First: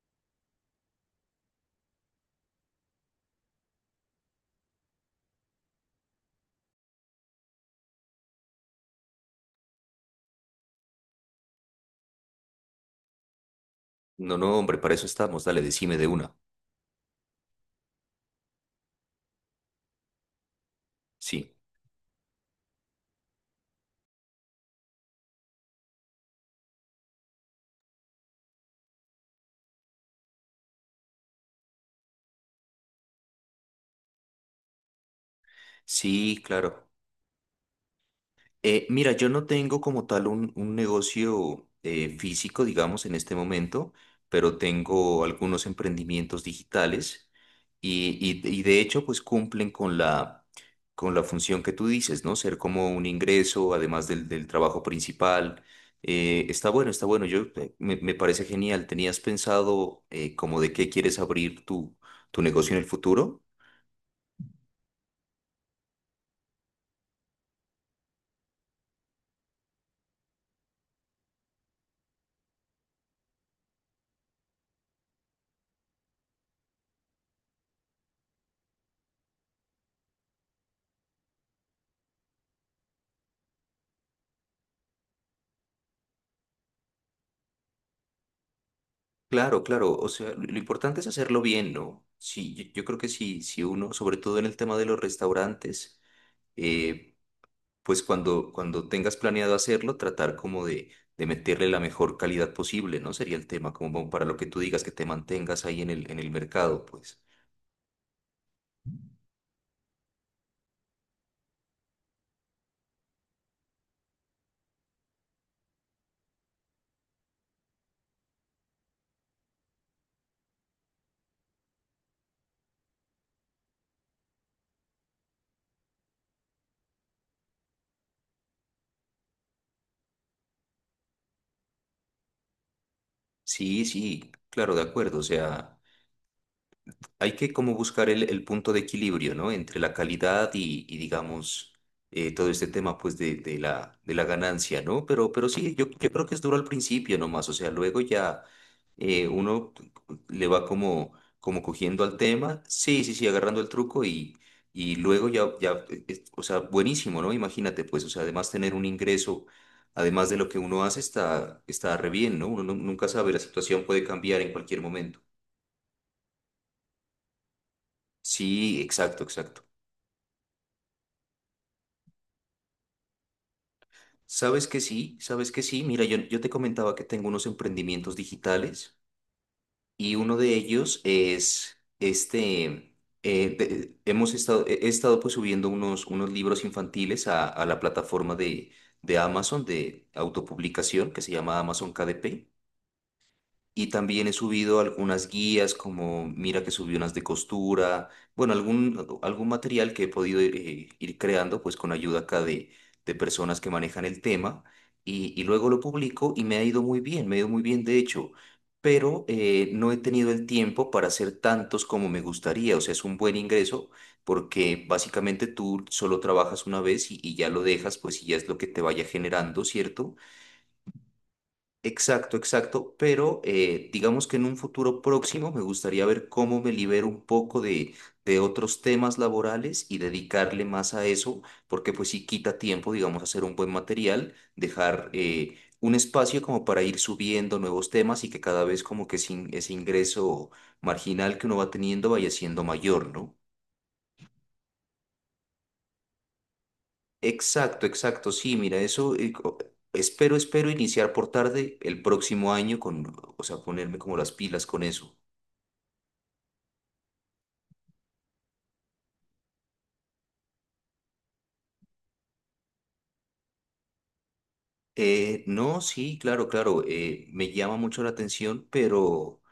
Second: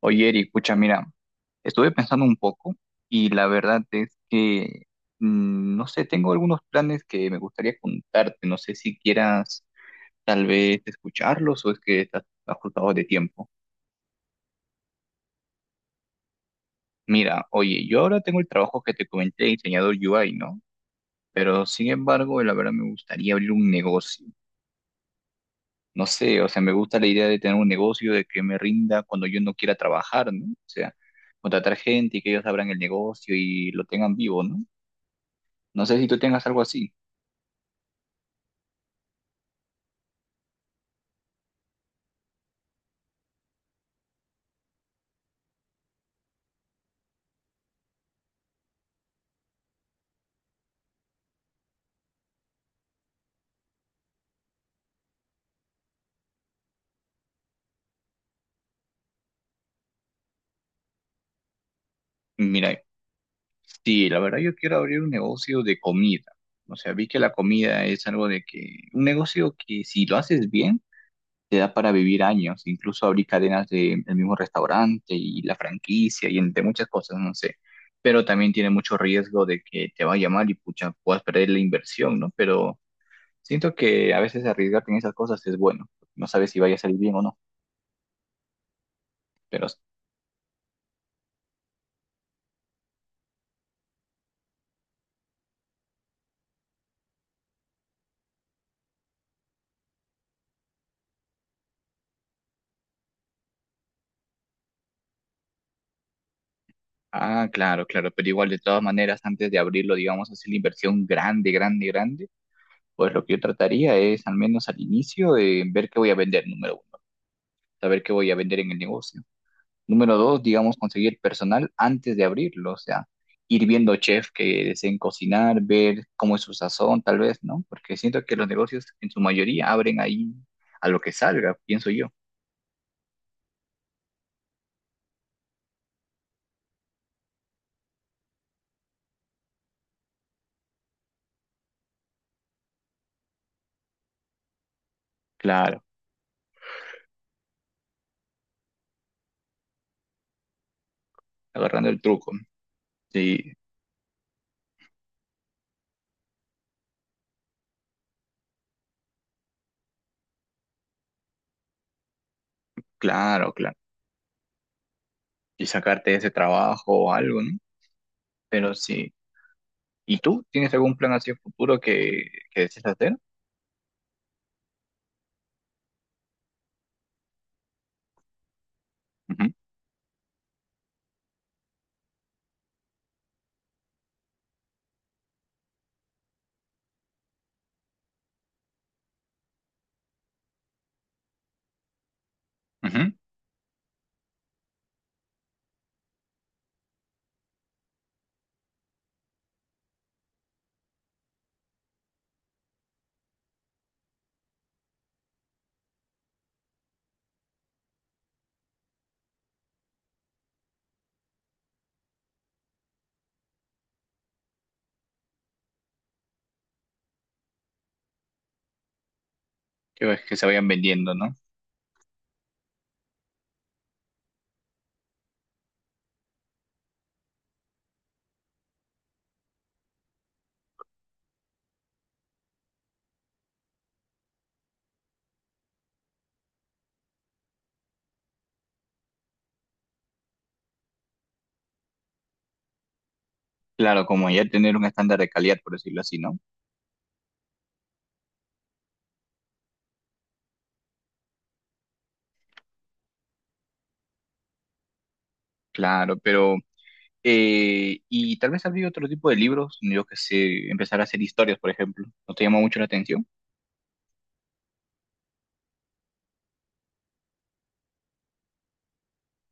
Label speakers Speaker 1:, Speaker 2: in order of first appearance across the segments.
Speaker 1: Oye, Eri, escucha, mira, estuve pensando un poco y la verdad es que, no sé, tengo algunos planes que me gustaría contarte, no sé si quieras tal vez escucharlos o es que estás ajustado de tiempo.
Speaker 2: No, no, hombre, para eso estamos. Dale, decime de una.
Speaker 1: Mira, oye, yo ahora tengo el trabajo que te comenté, de diseñador UI, ¿no?
Speaker 2: Sí,
Speaker 1: Pero sin embargo, la verdad me gustaría abrir un negocio. No sé, o sea, me gusta la idea de tener un negocio, de que me rinda cuando yo no quiera trabajar, ¿no? O sea, contratar gente y que ellos abran el negocio y lo tengan vivo, ¿no? No sé si tú
Speaker 2: sí,
Speaker 1: tengas algo
Speaker 2: claro.
Speaker 1: así.
Speaker 2: Mira, yo no tengo como tal un negocio físico, digamos, en este momento, pero tengo algunos emprendimientos digitales y de hecho, pues cumplen con la función que tú dices, ¿no? Ser como un ingreso, además del trabajo principal. Está bueno, está bueno. Me parece genial. ¿Tenías pensado como de qué quieres abrir tu negocio
Speaker 1: Mira,
Speaker 2: en el futuro?
Speaker 1: sí, la verdad yo quiero abrir un negocio de comida. O sea, vi que la comida es algo de que, un negocio que si lo haces bien, te da para vivir años. Incluso abrir cadenas de, del mismo restaurante y la franquicia y entre muchas cosas, no sé. Pero también tiene mucho riesgo de que te vaya mal y pucha, puedas perder la inversión, ¿no? Pero siento que a veces arriesgarte en esas cosas es bueno. No sabes si vaya a salir bien o no.
Speaker 2: Claro,
Speaker 1: Pero
Speaker 2: claro. O sea, lo importante es hacerlo bien, ¿no? Sí, yo creo que sí, si uno, sobre todo en el tema de los restaurantes, eh, pues cuando tengas planeado hacerlo, tratar como de meterle la mejor calidad posible, ¿no? Sería el tema, como para lo que tú digas, que te mantengas ahí en el mercado, pues.
Speaker 1: ah, claro, claro, pero igual de todas maneras, antes de abrirlo, digamos, hacer la inversión grande, grande, grande, pues lo que yo trataría es, al menos al inicio, ver qué voy a vender, número uno, saber qué voy a vender en el negocio. Número dos, digamos, conseguir personal antes de abrirlo, o sea, ir viendo chefs que deseen cocinar, ver cómo es su sazón, tal vez, ¿no? Porque siento que los negocios en su mayoría abren ahí a lo que salga, pienso yo.
Speaker 2: Sí, sí, claro, de acuerdo. O sea, hay que como buscar el punto de equilibrio, ¿no? Entre la calidad y digamos, todo este tema, pues, de la ganancia, ¿no? Pero sí,
Speaker 1: Claro,
Speaker 2: yo creo que es duro al principio nomás, o sea, luego ya uno le va como, como
Speaker 1: agarrando el
Speaker 2: cogiendo al
Speaker 1: truco.
Speaker 2: tema, sí, sí, sí,
Speaker 1: Sí,
Speaker 2: agarrando el truco y luego ya, ya, o sea, buenísimo, ¿no? Imagínate, pues, o sea, además tener un ingreso, además de lo que uno hace, está, está re bien, ¿no? Nunca sabe, la
Speaker 1: claro, claro.
Speaker 2: situación puede cambiar en cualquier momento.
Speaker 1: Y sacarte de ese trabajo o algo, ¿no? Pero
Speaker 2: Sí,
Speaker 1: sí.
Speaker 2: exacto, exacto.
Speaker 1: ¿Y tú? ¿Tienes algún plan hacia el futuro que desees hacer?
Speaker 2: Sabes que sí, sabes que sí. Mira, yo te comentaba que tengo unos emprendimientos digitales
Speaker 1: Ujú,
Speaker 2: y uno de ellos es este, hemos estado, he estado pues subiendo unos libros infantiles a la plataforma de Amazon de autopublicación que se llama Amazon KDP.
Speaker 1: ujú.
Speaker 2: Y también he subido algunas guías, como mira que subí unas de costura, bueno, algún material que he podido ir creando, pues con ayuda acá de personas que manejan el tema, y luego lo publico y me ha ido muy bien, me ha ido muy bien de hecho, pero no he tenido el tiempo para hacer tantos como me gustaría, o sea, es un buen ingreso porque básicamente tú solo trabajas una vez y ya lo dejas, pues y ya es lo que te vaya generando,
Speaker 1: Que,
Speaker 2: ¿cierto?
Speaker 1: ves que se vayan vendiendo, ¿no?
Speaker 2: Exacto, exacto, pero digamos que en un futuro próximo me gustaría ver cómo me libero un poco de otros temas laborales y dedicarle más a eso, porque pues sí quita tiempo, digamos, hacer un buen material, dejar un espacio como para ir subiendo nuevos temas y que cada vez como que ese ingreso marginal que uno va teniendo vaya siendo mayor, ¿no?
Speaker 1: Claro, como ya tener un estándar de calidad, por decirlo así, ¿no?
Speaker 2: Exacto, exacto, sí, mira, eso espero, espero iniciar por tarde el próximo año con, o sea, ponerme como las pilas con eso.
Speaker 1: Claro, pero... y tal vez habría otro tipo de libros, yo que sé, empezar a hacer historias, por ejemplo. ¿No te llama mucho la atención?
Speaker 2: No, sí, claro, claro, me llama mucho la atención, pero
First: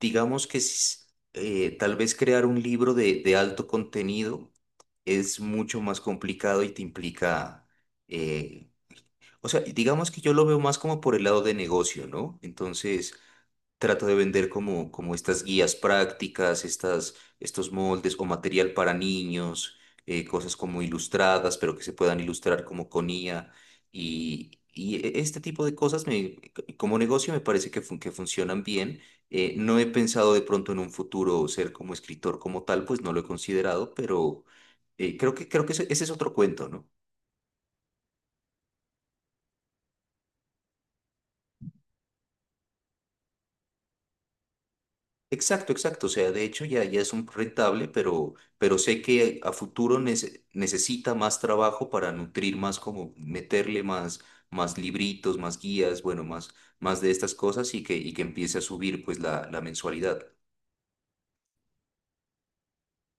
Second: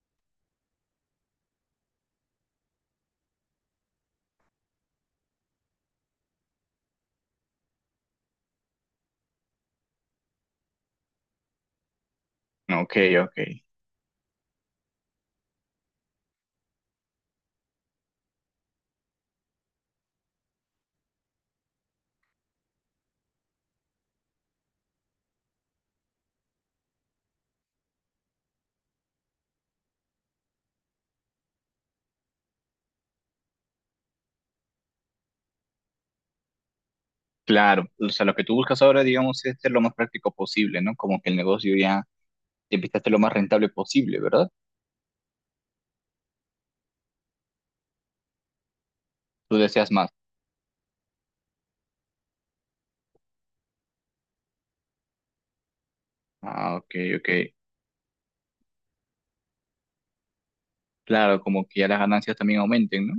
Speaker 2: digamos que tal vez crear un libro de alto contenido es mucho más complicado y te implica, eh, o sea, digamos que yo lo veo más como por el lado de negocio, ¿no?
Speaker 1: Ok,
Speaker 2: Entonces
Speaker 1: ok.
Speaker 2: trato de vender como, como estas guías prácticas, estas, estos moldes o material para niños, cosas como ilustradas, pero que se puedan ilustrar como con IA. Este tipo de cosas me, como negocio me parece que funcionan bien. No he pensado de pronto en un futuro ser como escritor como tal, pues no lo he considerado, pero creo que ese es otro cuento, ¿no?
Speaker 1: Claro, o sea, lo que tú buscas ahora, digamos, es ser lo más práctico posible, ¿no? Como que el negocio ya empieza a ser lo más rentable posible, ¿verdad?
Speaker 2: Exacto, exacto. O sea, de hecho ya, ya es un rentable, pero sé que a
Speaker 1: Tú deseas
Speaker 2: futuro
Speaker 1: más.
Speaker 2: necesita más trabajo para nutrir más, como meterle más, más libritos, más guías, bueno, más,
Speaker 1: Ah, ok,
Speaker 2: más de
Speaker 1: ok.
Speaker 2: estas cosas y que empiece a subir pues la mensualidad.
Speaker 1: Claro, como que ya las ganancias también aumenten, ¿no?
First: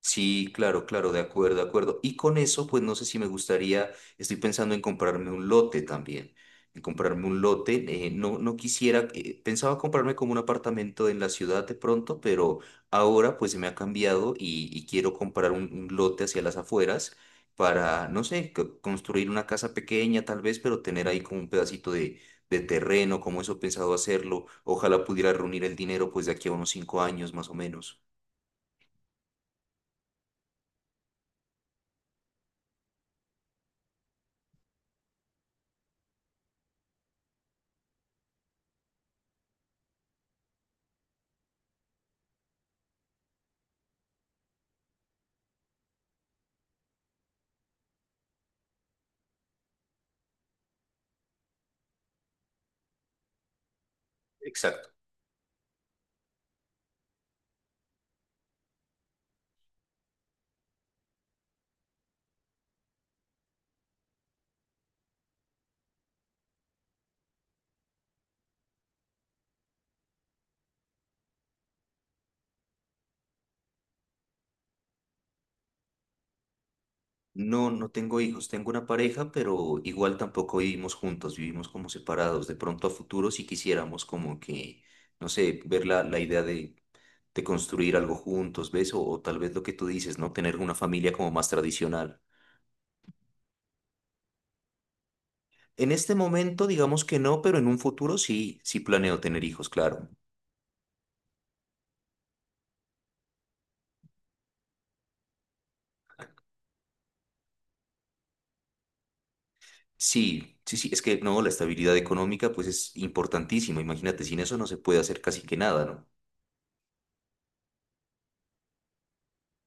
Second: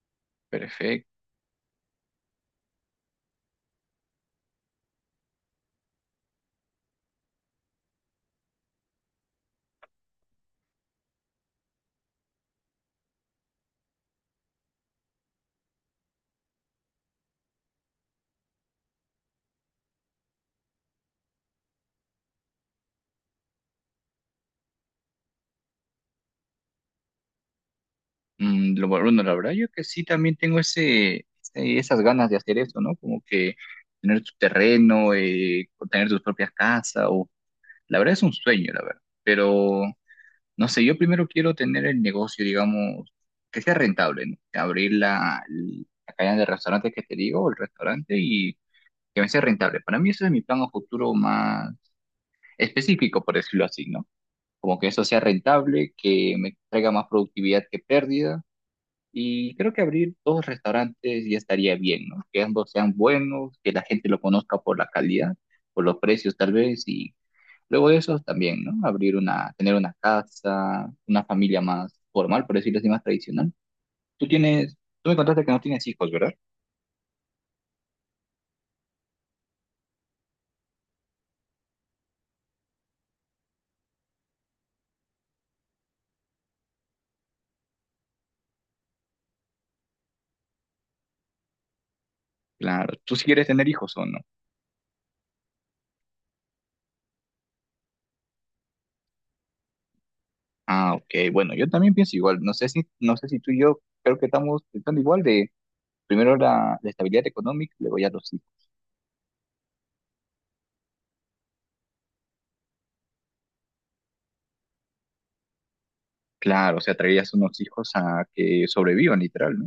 Speaker 2: Sí, claro,
Speaker 1: Perfecto.
Speaker 2: claro, de acuerdo, de acuerdo. Y con eso, pues no sé si me gustaría, estoy pensando en comprarme un lote también, en comprarme un lote. No quisiera, pensaba comprarme como un apartamento en la ciudad de pronto, pero ahora pues se me ha cambiado y quiero comprar un lote hacia las afueras para, no sé, construir una casa pequeña tal vez, pero tener ahí como un pedacito de terreno, como eso he pensado hacerlo. Ojalá pudiera reunir el dinero pues de aquí a unos cinco años más o menos.
Speaker 1: Mm, lo bueno, la verdad yo que sí también tengo ese, esas ganas de hacer eso, ¿no? Como que tener tu terreno, o tener tus propias casas, o la verdad es un sueño, la verdad. Pero no sé, yo primero quiero tener el negocio, digamos, que sea rentable, ¿no? Abrir la, la cadena de restaurantes que te digo, el restaurante, y que me sea rentable. Para mí eso es mi plan a futuro más específico, por decirlo así, ¿no? Como que
Speaker 2: Exacto.
Speaker 1: eso sea rentable, que me traiga más productividad que pérdida. Y creo que abrir dos restaurantes ya estaría bien, ¿no? Que ambos sean buenos, que la gente lo conozca por la calidad, por los precios tal vez, y luego de eso también, ¿no? Abrir una, tener una casa, una familia más formal, por decirlo así, más tradicional. Tú tienes, tú me contaste que no tienes hijos, ¿verdad?
Speaker 2: No, no tengo hijos, tengo una pareja, pero igual tampoco vivimos juntos, vivimos como separados. De pronto a futuro si quisiéramos como que, no sé, ver la idea de construir algo juntos, ¿ves? O tal vez lo que tú dices, ¿no? Tener una familia como más tradicional.
Speaker 1: Claro, tú sí quieres tener hijos o no.
Speaker 2: En este momento digamos que no, pero en un futuro sí, sí planeo tener hijos, claro.
Speaker 1: Ah, ok, bueno, yo también pienso igual. No sé si, no sé si tú y yo creo que estamos pensando igual de primero la, la estabilidad económica, luego ya los hijos.
Speaker 2: Sí, sí, sí, es que no, la estabilidad económica pues es importantísima, imagínate, sin eso no se puede hacer casi que nada, ¿no?
Speaker 1: Claro, o sea, traerías unos hijos a que sobrevivan, literal, ¿no?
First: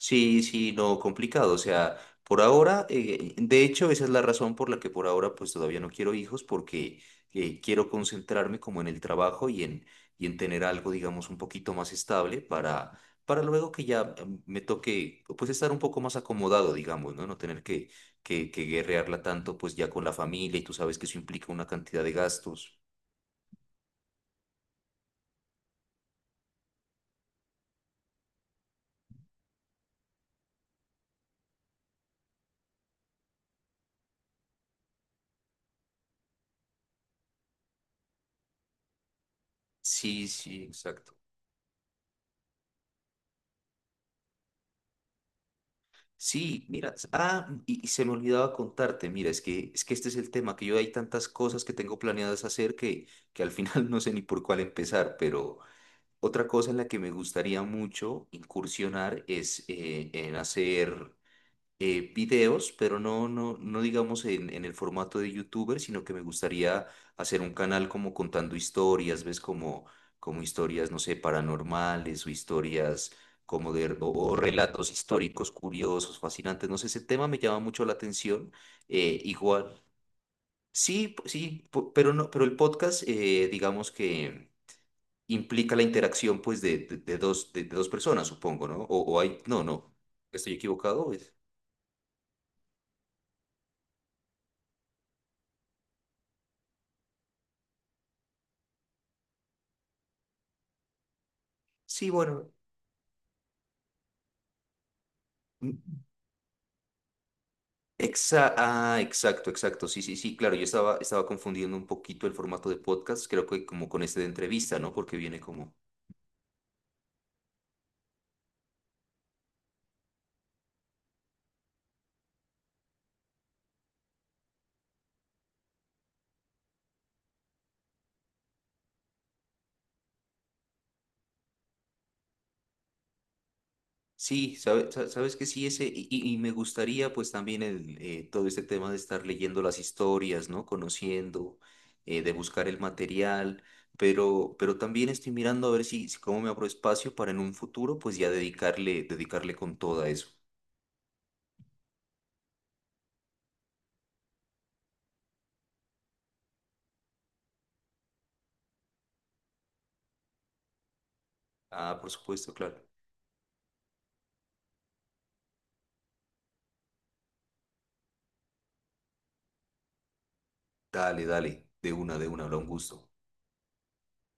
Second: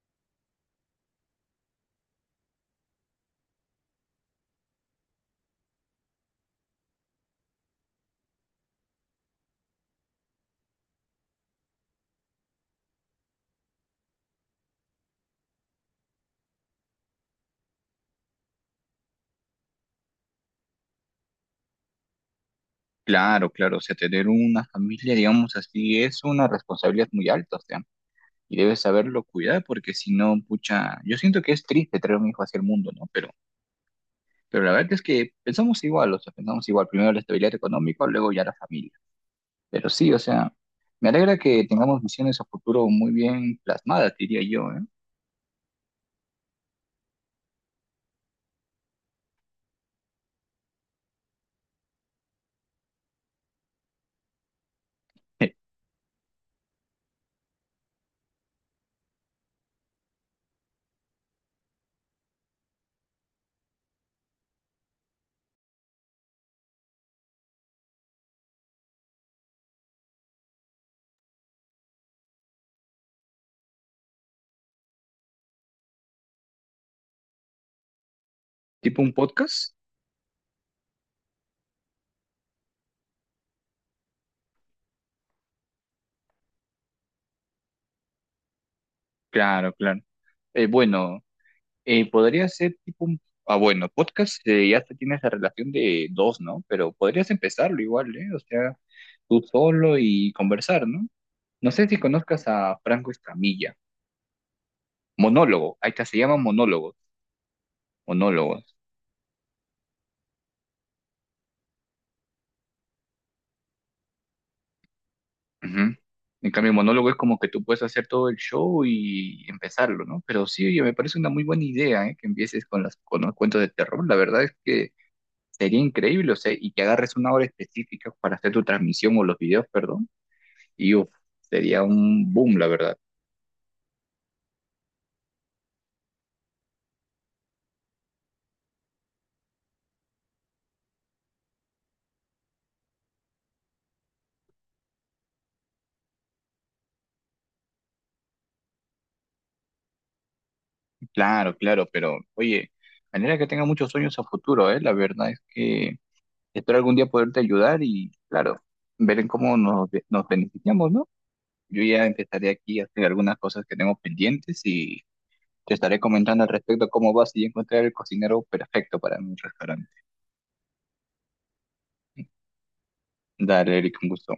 Speaker 2: Sí, sí, no, complicado. O sea, por ahora, de hecho, esa es la razón por la que por ahora pues todavía no quiero hijos, porque quiero concentrarme como en el trabajo y en tener algo, digamos, un poquito más estable para luego que ya me toque, pues estar un poco más acomodado, digamos, ¿no? No tener que guerrearla tanto, pues ya con la familia y tú sabes que eso implica una cantidad de gastos.
Speaker 1: Claro, claro, o sea, tener una familia, digamos así, es una responsabilidad muy alta, o sea, y debes saberlo cuidar, porque si no, pucha, yo siento que es triste traer un hijo hacia el mundo, ¿no? Pero la verdad es que pensamos igual, o sea, pensamos igual, primero la estabilidad económica, luego ya la familia. Pero sí, o
Speaker 2: Sí,
Speaker 1: sea,
Speaker 2: sí,
Speaker 1: me
Speaker 2: exacto.
Speaker 1: alegra que tengamos visiones a futuro muy bien plasmadas, diría yo,
Speaker 2: Sí, mira, se me olvidaba contarte, mira, es que este es el tema, que yo hay tantas cosas que tengo planeadas hacer que al final no sé ni por cuál empezar,
Speaker 1: ¿eh?
Speaker 2: pero otra cosa en la que me gustaría mucho incursionar es en hacer videos, pero no digamos en el formato de youtuber, sino que me gustaría hacer un canal como contando historias, ¿ves? Como, como historias, no sé, paranormales o historias como o relatos históricos curiosos, fascinantes, no sé, ese tema me llama mucho la atención,
Speaker 1: ¿Tipo un podcast?
Speaker 2: igual. Sí, pero no, pero el podcast, digamos que implica la interacción, pues, de dos, de dos personas, supongo, ¿no? O hay, no,
Speaker 1: Claro,
Speaker 2: no,
Speaker 1: claro.
Speaker 2: estoy equivocado.
Speaker 1: Bueno. Podría ser tipo un... Ah, bueno, podcast ya te tiene esa relación de dos, ¿no? Pero podrías empezarlo igual, ¿eh? O sea, tú solo y conversar, ¿no? No sé si
Speaker 2: Sí,
Speaker 1: conozcas
Speaker 2: bueno.
Speaker 1: a Franco Escamilla. Monólogo, ahí está, se llama monólogos. Monólogos.
Speaker 2: Exacto, exacto. Sí, sí, sí, claro. Yo estaba, estaba confundiendo un poquito el formato de podcast, creo que como con este de entrevista, ¿no? Porque viene como...
Speaker 1: Ujú. En cambio, monólogo es como que tú puedes hacer todo el show y empezarlo, ¿no? Pero sí, oye, me parece una muy buena idea, ¿eh? Que empieces con las, con los cuentos de terror. La verdad es que sería increíble, o sea, y que agarres una hora específica para hacer tu transmisión o los videos, perdón. Y uf, sería un boom, la verdad.
Speaker 2: Sí, sabes que sí, ese, y me gustaría pues también el, todo este tema de estar leyendo las historias, ¿no? Conociendo, de buscar el material, pero también estoy mirando a ver si cómo me abro espacio para en un futuro pues ya dedicarle, dedicarle con todo a eso.
Speaker 1: Claro, claro, pero oye, manera que tenga muchos sueños a futuro, ¿eh? La verdad es que espero algún día poderte ayudar y, claro, ver en cómo nos, nos beneficiamos, ¿no? Yo
Speaker 2: Ah,
Speaker 1: ya
Speaker 2: por
Speaker 1: empezaré
Speaker 2: supuesto, claro.
Speaker 1: aquí a hacer algunas cosas que tengo pendientes y te estaré comentando al respecto cómo vas y encontrar el cocinero perfecto para mi restaurante.
Speaker 2: Dale, dale, de una, habrá un gusto.
Speaker 1: Dale, Eric, un gusto.